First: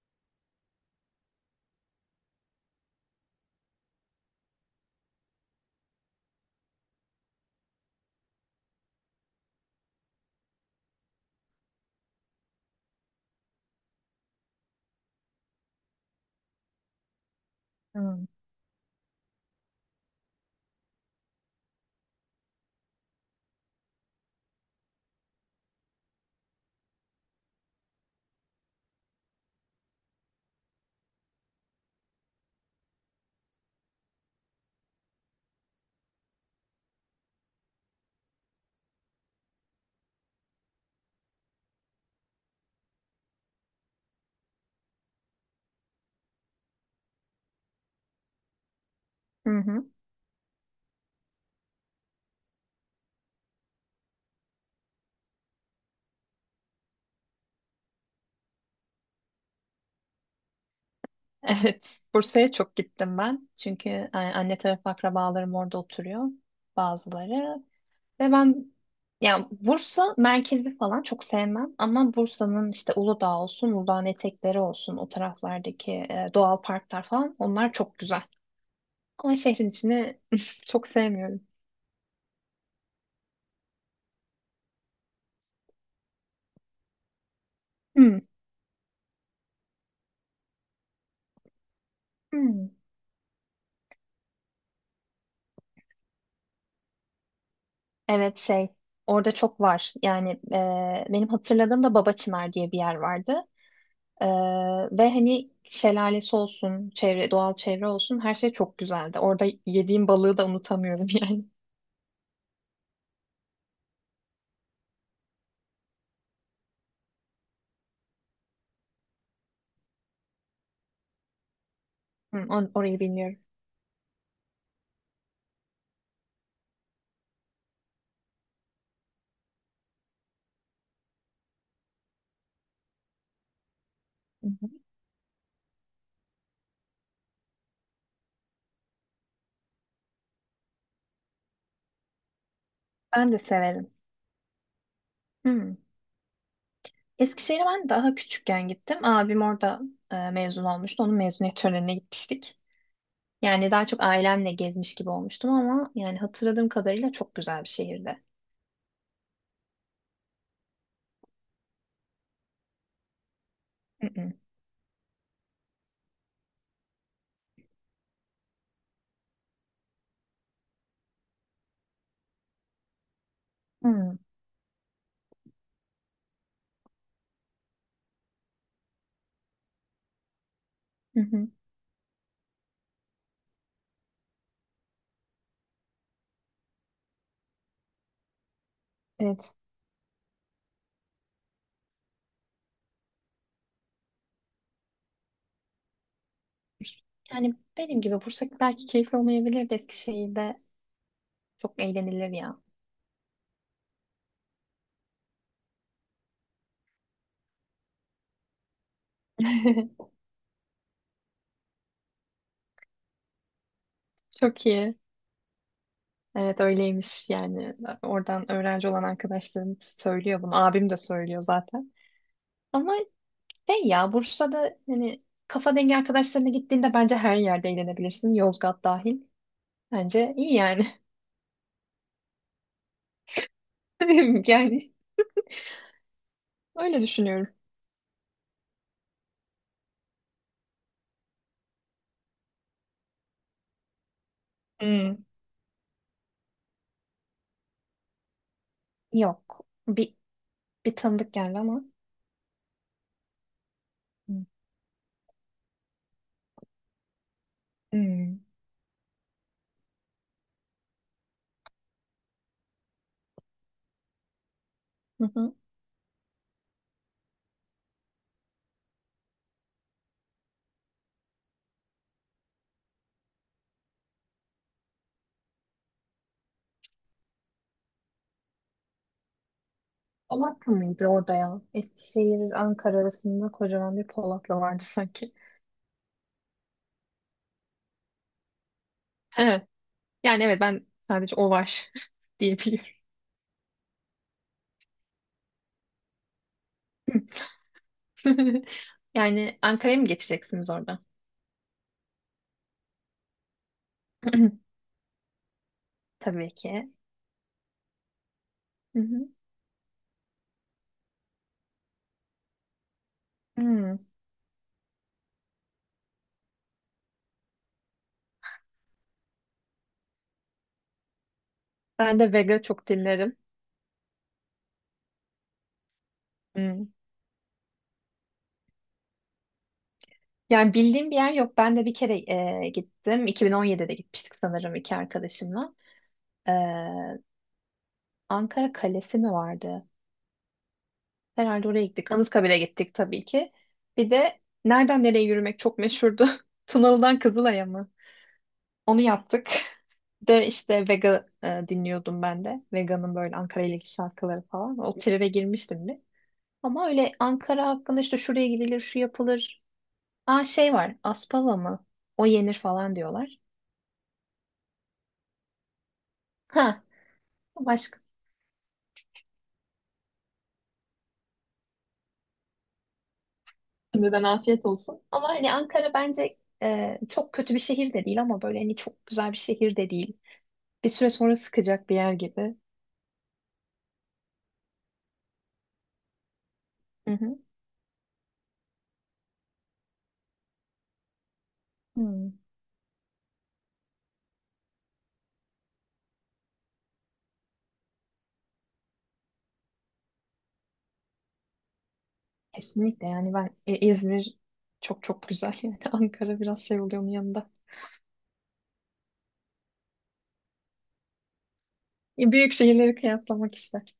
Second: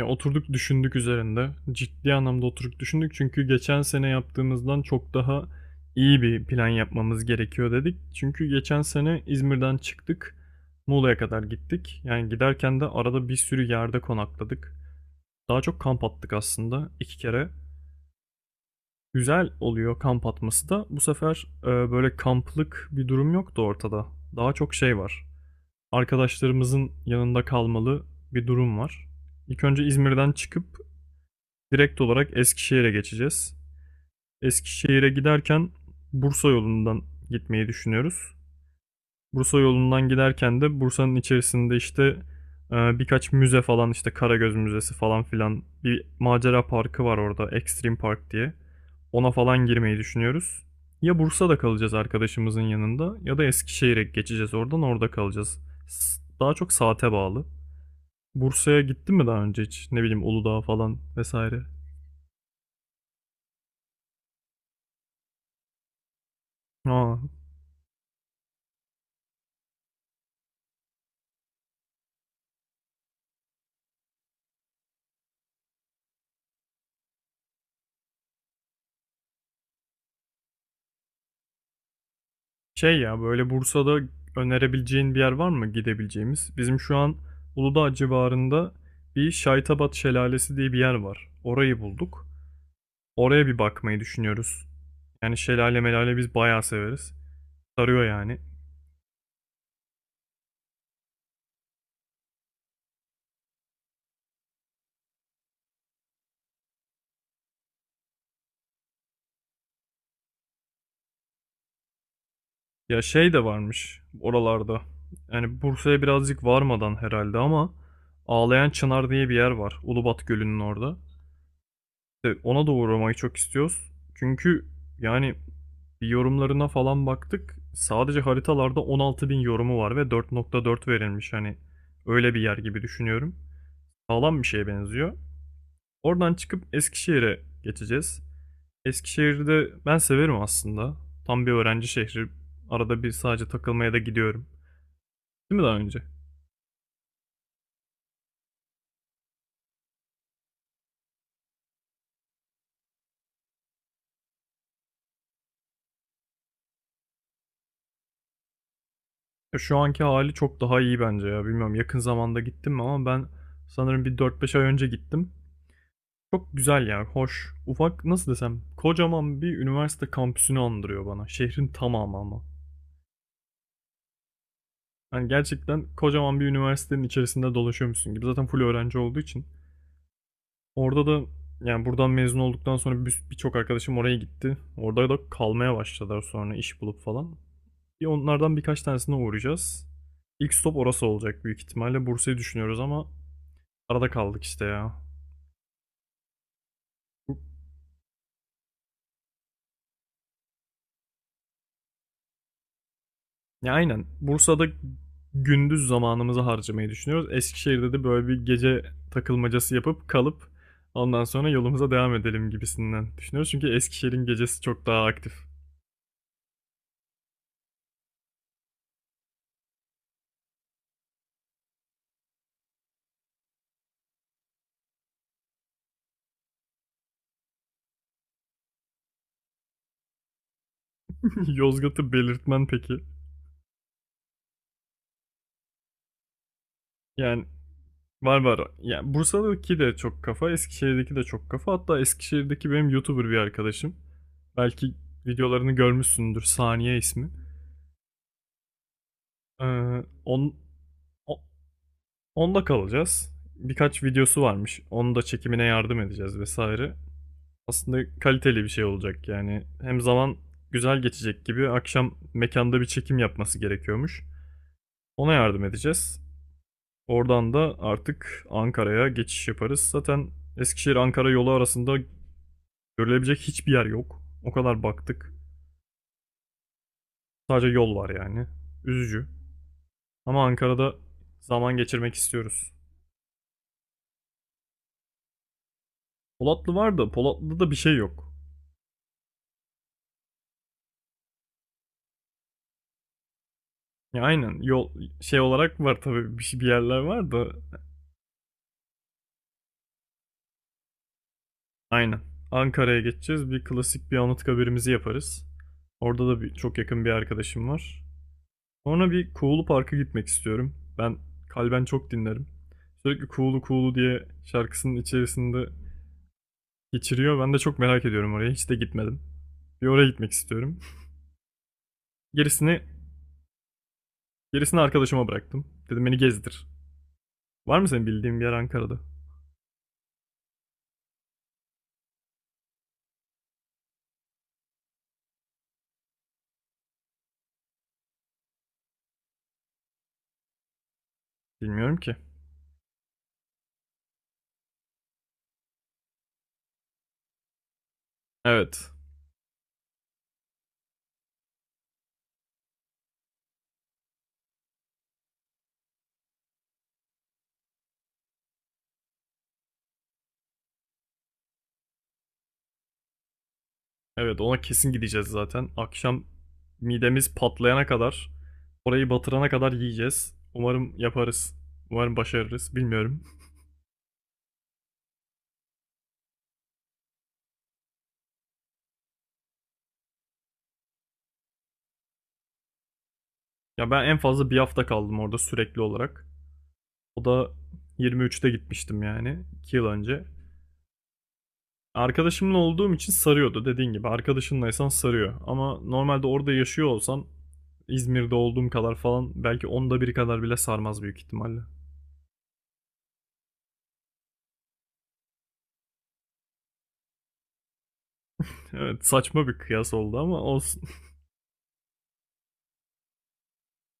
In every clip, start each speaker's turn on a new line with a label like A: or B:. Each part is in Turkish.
A: Ya oturduk düşündük üzerinde. Ciddi anlamda oturduk düşündük çünkü geçen sene yaptığımızdan çok daha iyi bir plan yapmamız gerekiyor dedik. Çünkü geçen sene İzmir'den çıktık. Muğla'ya kadar gittik. Yani giderken de arada bir sürü yerde konakladık. Daha çok kamp attık aslında 2 kere.
B: Hmm.
A: Güzel oluyor kamp atması da. Bu sefer böyle kamplık bir durum yoktu ortada. Daha çok şey var. Arkadaşlarımızın yanında kalmalı bir durum var. İlk önce İzmir'den çıkıp direkt olarak Eskişehir'e geçeceğiz. Eskişehir'e giderken Bursa yolundan gitmeyi düşünüyoruz. Bursa yolundan giderken de Bursa'nın içerisinde işte birkaç müze falan, işte Karagöz Müzesi falan filan, bir macera parkı var orada, Extreme Park diye. Ona
B: Hı
A: falan
B: hı.
A: girmeyi düşünüyoruz. Ya Bursa'da kalacağız arkadaşımızın yanında ya da Eskişehir'e geçeceğiz, oradan orada kalacağız. Daha çok saate bağlı. Bursa'ya gittin mi daha önce hiç? Ne bileyim, Uludağ falan vesaire.
B: Evet, Bursa'ya çok gittim ben. Çünkü anne tarafı akrabalarım orada oturuyor
A: Aa,
B: bazıları. Ve yani Bursa merkezi falan çok sevmem ama Bursa'nın işte Uludağ olsun, Uludağ'ın etekleri olsun, o taraflardaki doğal parklar falan onlar çok güzel. Ama şehrin içini çok sevmiyorum.
A: şey ya, böyle Bursa'da önerebileceğin bir yer var mı gidebileceğimiz? Bizim şu an Uludağ
B: Hmm.
A: civarında bir Şaytabat Şelalesi diye bir yer var. Orayı bulduk.
B: Hmm.
A: Oraya bir bakmayı düşünüyoruz. Yani şelale melale biz bayağı severiz. Sarıyor yani.
B: Evet şey orada çok var. Yani benim hatırladığım da Baba Çınar diye bir yer vardı. Ee, ve hani şelalesi olsun, çevre, doğal çevre olsun her şey çok güzeldi. Orada yediğim balığı da unutamıyorum yani.
A: Ya şey de varmış oralarda. Yani Bursa'ya birazcık varmadan herhalde ama Ağlayan Çınar diye bir yer var, Ulubat Gölü'nün orada. İşte
B: Hı,
A: ona da
B: orayı
A: uğramayı çok
B: bilmiyorum.
A: istiyoruz. Çünkü yani bir yorumlarına falan baktık. Sadece haritalarda 16.000 yorumu var ve 4,4 verilmiş. Hani öyle bir yer gibi düşünüyorum. Sağlam bir
B: Hı
A: şeye
B: hı.
A: benziyor. Oradan çıkıp Eskişehir'e geçeceğiz. Eskişehir'de ben severim aslında. Tam bir öğrenci şehri. Arada bir
B: Ben de
A: sadece
B: severim.
A: takılmaya da gidiyorum. Değil mi daha
B: Hı.
A: önce?
B: Eskişehir'e ben daha küçükken gittim. Abim orada mezun olmuştu. Onun mezuniyet törenine gitmiştik. Yani daha çok ailemle gezmiş gibi olmuştum ama yani hatırladığım kadarıyla çok güzel bir şehirdi.
A: Ya şu anki hali çok daha iyi bence ya. Bilmiyorum yakın zamanda gittim mi ama ben sanırım
B: Hı
A: bir
B: hı.
A: 4-5 ay önce gittim. Çok güzel ya, hoş. Ufak, nasıl desem, kocaman bir üniversite kampüsünü andırıyor bana. Şehrin tamamı ama.
B: Hı.
A: Yani gerçekten kocaman bir üniversitenin içerisinde dolaşıyormuşsun gibi. Zaten full öğrenci olduğu için. Orada
B: Hı
A: da
B: hı.
A: yani buradan mezun olduktan sonra birçok arkadaşım oraya gitti. Orada da kalmaya başladılar sonra, iş bulup falan. Bir onlardan birkaç tanesine
B: Evet.
A: uğrayacağız. İlk stop orası olacak büyük ihtimalle. Bursa'yı düşünüyoruz ama arada kaldık işte ya.
B: Yani dediğim gibi Bursa belki keyifli olmayabilir de Eskişehir'de çok eğlenilir ya.
A: Ya aynen. Bursa'da gündüz zamanımızı harcamayı düşünüyoruz. Eskişehir'de de böyle bir gece takılmacası yapıp kalıp ondan sonra yolumuza devam edelim gibisinden düşünüyoruz. Çünkü Eskişehir'in gecesi
B: Çok
A: çok
B: iyi.
A: daha aktif.
B: Evet öyleymiş yani oradan öğrenci olan arkadaşlarım söylüyor bunu abim de söylüyor zaten ama şey ya Bursa'da hani kafa dengi arkadaşlarına gittiğinde bence her yerde eğlenebilirsin Yozgat dahil bence iyi yani
A: Yozgat'ı belirtmen peki.
B: yani öyle
A: Yani
B: düşünüyorum.
A: var var. Yani Bursa'daki de çok kafa, Eskişehir'deki de çok kafa. Hatta Eskişehir'deki benim YouTuber bir arkadaşım. Belki
B: Hmm.
A: videolarını görmüşsündür. Saniye ismi.
B: Yok,
A: Ee,
B: bir
A: on,
B: bir tanıdık geldi ama.
A: Onda kalacağız. Birkaç videosu
B: Hmm.
A: varmış. Onu da, çekimine yardım edeceğiz vesaire. Aslında
B: Hmm.
A: kaliteli bir şey olacak yani. Hem zaman güzel geçecek gibi, akşam mekanda bir çekim yapması gerekiyormuş.
B: Hı
A: Ona
B: hı.
A: yardım edeceğiz. Oradan da artık Ankara'ya geçiş yaparız. Zaten Eskişehir-Ankara yolu arasında görülebilecek hiçbir yer yok. O kadar baktık. Sadece yol var yani. Üzücü. Ama
B: Polatlı
A: Ankara'da
B: mıydı orada ya?
A: zaman geçirmek
B: Eskişehir,
A: istiyoruz.
B: Ankara arasında kocaman bir Polatlı vardı sanki.
A: Polatlı var da Polatlı'da da bir şey yok.
B: He. Yani evet ben sadece o var diyebiliyorum.
A: Ya aynen, yol şey olarak var tabii, bir, bir yerler var da
B: Yani Ankara'ya mı geçeceksiniz orada?
A: aynen. Ankara'ya geçeceğiz. Bir klasik bir Anıtkabir'imizi yaparız. Orada da
B: Tabii
A: bir, çok
B: ki.
A: yakın bir arkadaşım var.
B: Hı
A: Sonra
B: hı.
A: bir Kuğulu Park'a gitmek istiyorum. Ben Kalben çok dinlerim. Sürekli Kuğulu Kuğulu
B: Hmm.
A: diye şarkısının içerisinde geçiriyor. Ben de çok merak ediyorum oraya. Hiç de gitmedim. Bir oraya gitmek istiyorum.
B: Ben de Vega
A: Gerisini
B: çok dinlerim.
A: gerisini arkadaşıma bıraktım. Dedim beni gezdir.
B: Hmm.
A: Var mı senin bildiğin bir yer Ankara'da?
B: Yani bildiğim bir yer yok. Ben de bir kere gittim. 2017'de gitmiştik sanırım iki arkadaşımla. E, Ankara Kalesi mi vardı? Herhalde oraya
A: Bilmiyorum
B: gittik.
A: ki.
B: Anıtkabir'e gittik tabii ki. Bir de nereden nereye yürümek çok meşhurdu. Tunalı'dan Kızılay'a mı?
A: Evet.
B: Onu yaptık. Bir de işte Vega dinliyordum ben de. Vega'nın böyle Ankara ile ilgili şarkıları falan. O tribe girmiştim. Ama öyle Ankara hakkında işte şuraya gidilir, şu yapılır. Aa şey var, Aspava mı? O yenir falan diyorlar.
A: Evet, ona kesin gideceğiz zaten. Akşam
B: Ha,
A: midemiz patlayana
B: başka.
A: kadar, orayı batırana kadar yiyeceğiz. Umarım yaparız. Umarım başarırız. Bilmiyorum.
B: Şimdiden afiyet olsun. Ama hani Ankara bence çok kötü bir şehir de değil ama böyle hani çok güzel bir şehir de değil. Bir süre sonra sıkacak bir yer gibi.
A: Ya ben en fazla bir hafta kaldım orada sürekli olarak.
B: Hı
A: O
B: hı.
A: da 23'te gitmiştim yani. 2 yıl önce.
B: Hmm.
A: Arkadaşımla olduğum için sarıyordu, dediğin gibi. Arkadaşınlaysan sarıyor. Ama normalde orada yaşıyor olsan İzmir'de olduğum kadar falan, belki onda bir kadar bile sarmaz büyük ihtimalle.
B: Kesinlikle yani ben İzmir çok çok güzel yani Ankara biraz şey oluyor onun yanında.
A: Evet, saçma bir kıyas oldu ama olsun.
B: E, büyük şehirleri kıyaslamak ister.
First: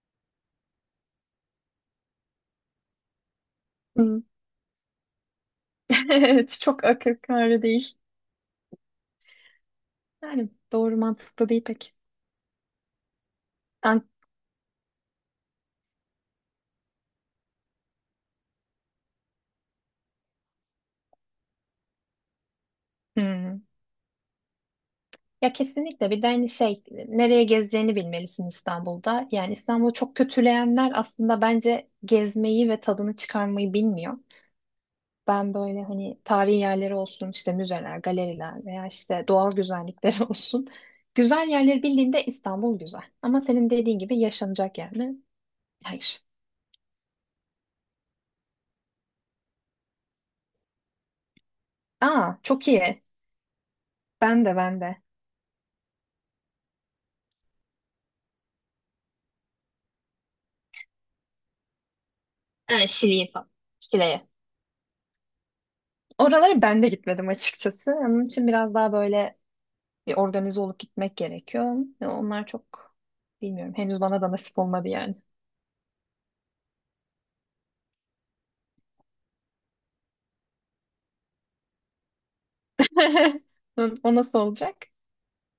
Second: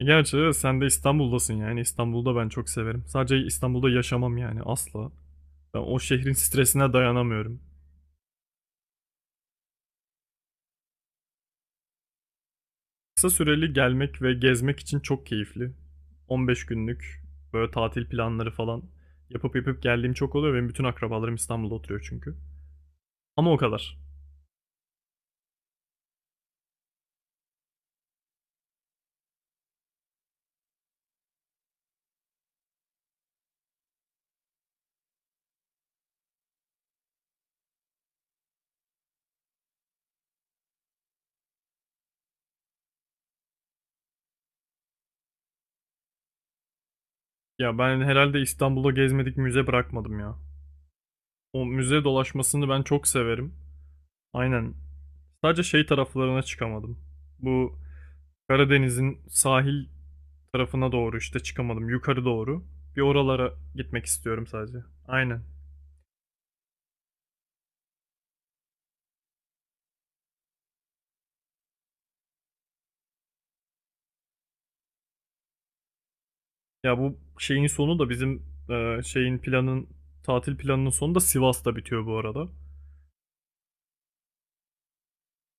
A: Gerçi sen de İstanbul'dasın yani. İstanbul'da ben çok severim. Sadece İstanbul'da
B: Hı.
A: yaşamam yani, asla. Ben o şehrin
B: Evet çok
A: stresine
B: akıl
A: dayanamıyorum.
B: kârı değil. Yani doğru mantıklı değil pek.
A: Kısa süreli
B: Ankara.
A: gelmek ve gezmek için çok keyifli. 15 günlük böyle tatil planları falan yapıp yapıp geldiğim çok oluyor. Benim bütün akrabalarım İstanbul'da oturuyor çünkü. Ama o
B: Hmm.
A: kadar.
B: Ya kesinlikle bir de hani şey nereye gezeceğini bilmelisin İstanbul'da. Yani İstanbul'u çok kötüleyenler aslında bence gezmeyi ve tadını çıkarmayı bilmiyor. Ben böyle hani tarihi yerleri olsun işte müzeler, galeriler veya işte doğal güzellikleri olsun. Güzel yerleri bildiğinde İstanbul güzel. Ama senin dediğin gibi yaşanacak yer mi? Hayır.
A: Ya ben herhalde İstanbul'da gezmedik müze bırakmadım ya. O müze
B: Aa
A: dolaşmasını
B: çok
A: ben
B: iyi.
A: çok severim.
B: Ben de
A: Aynen.
B: ben de.
A: Sadece şey taraflarına çıkamadım. Bu Karadeniz'in sahil tarafına doğru işte çıkamadım. Yukarı doğru.
B: Ha,
A: Bir
B: Şili'ye falan.
A: oralara gitmek
B: Şile'ye.
A: istiyorum sadece. Aynen.
B: Oralara ben de gitmedim açıkçası. Onun için biraz daha böyle bir organize olup gitmek gerekiyor. Ya onlar çok bilmiyorum. Henüz bana da nasip olmadı yani.
A: Ya bu şeyin sonu da bizim e, şeyin planın tatil planının sonu da Sivas'ta bitiyor bu arada.
B: O nasıl olacak?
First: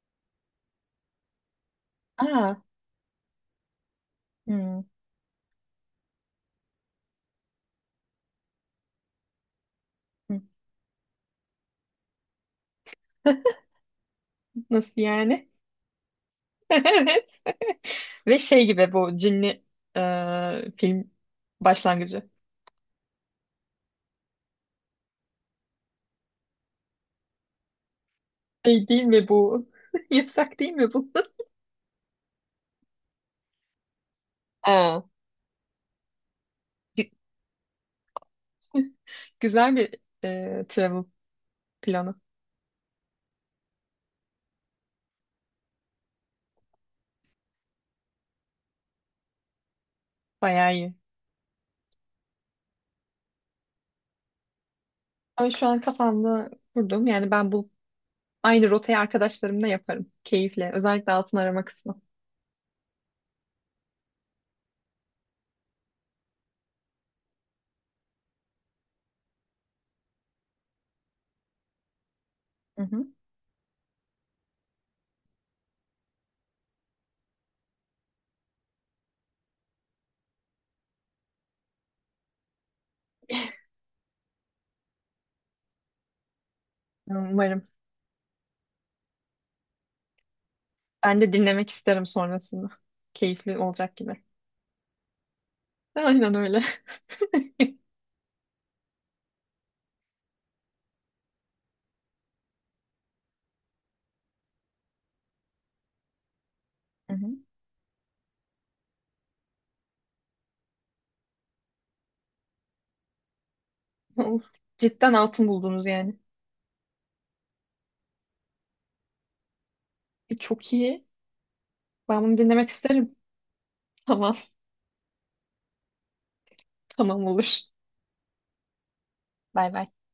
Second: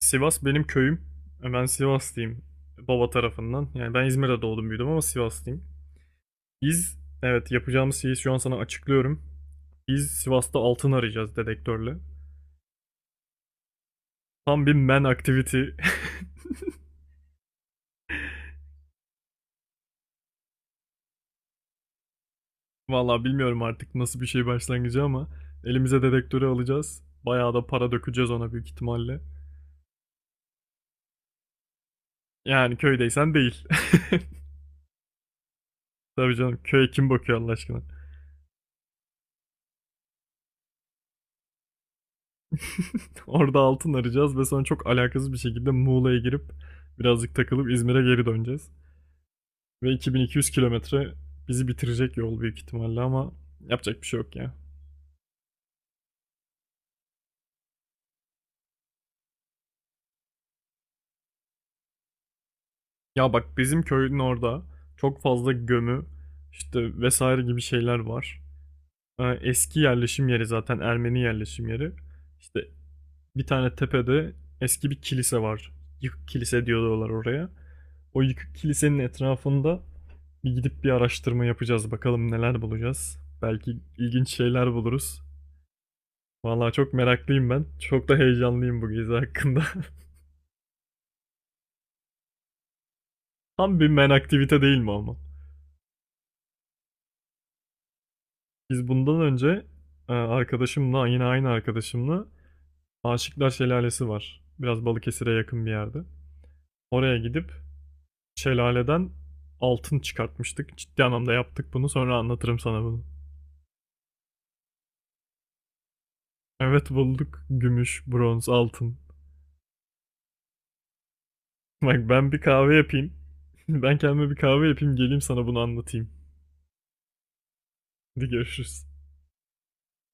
A: Sivas benim köyüm. Ben Sivaslıyım
B: Aa.
A: baba tarafından. Yani ben İzmir'de doğdum
B: Hmm.
A: büyüdüm ama Sivaslıyım. Biz, evet, yapacağımız şeyi şu an sana açıklıyorum. Biz
B: Hı.
A: Sivas'ta altın arayacağız, dedektörle. Tam bir
B: Nasıl
A: man
B: yani?
A: activity.
B: Evet. Ve şey gibi bu cinli film başlangıcı.
A: Vallahi bilmiyorum artık nasıl bir şey başlangıcı ama elimize dedektörü alacağız. Bayağı da para dökeceğiz ona büyük
B: Şey değil
A: ihtimalle.
B: mi bu? Yasak değil mi bu?
A: Yani köydeysen değil.
B: aa.
A: Tabii canım, köye kim
B: Gü-
A: bakıyor Allah aşkına?
B: Güzel bir travel planı.
A: Orada altın arayacağız ve sonra çok alakasız bir şekilde Muğla'ya girip birazcık takılıp İzmir'e geri döneceğiz. Ve 2200
B: Bayağı iyi.
A: kilometre bizi bitirecek yol büyük ihtimalle ama yapacak bir şey yok ya.
B: Ama şu an kafamda kurdum. Yani ben bu aynı rotayı arkadaşlarımla yaparım. Keyifle. Özellikle altın arama kısmı.
A: Ya bak, bizim köyün orada çok fazla gömü işte vesaire gibi şeyler var. Eski yerleşim yeri zaten, Ermeni yerleşim yeri. İşte
B: Hı hı.
A: bir tane tepede eski bir kilise var. Yıkık kilise diyorlar oraya. O yıkık kilisenin etrafında bir gidip bir araştırma yapacağız. Bakalım neler bulacağız. Belki ilginç şeyler buluruz. Vallahi çok meraklıyım ben.
B: Umarım.
A: Çok da heyecanlıyım bu gezi hakkında.
B: Ben de dinlemek isterim sonrasında. Keyifli
A: Tam bir
B: olacak
A: men
B: gibi.
A: aktivite değil mi ama?
B: Aynen öyle.
A: Biz bundan önce yine aynı arkadaşımla Aşıklar Şelalesi var. Biraz Balıkesir'e yakın bir yerde.
B: Hı
A: Oraya
B: hı.
A: gidip şelaleden altın çıkartmıştık. Ciddi anlamda yaptık bunu. Sonra anlatırım sana bunu.
B: Of, cidden altın buldunuz yani.
A: Evet, bulduk. Gümüş, bronz, altın.
B: E, çok iyi.
A: Bak
B: Ben
A: ben
B: bunu
A: bir
B: dinlemek
A: kahve yapayım.
B: isterim.
A: Ben kendime
B: Tamam,
A: bir kahve yapayım, geleyim sana bunu anlatayım.
B: tamam olur.
A: Hadi görüşürüz.
B: Bay bay.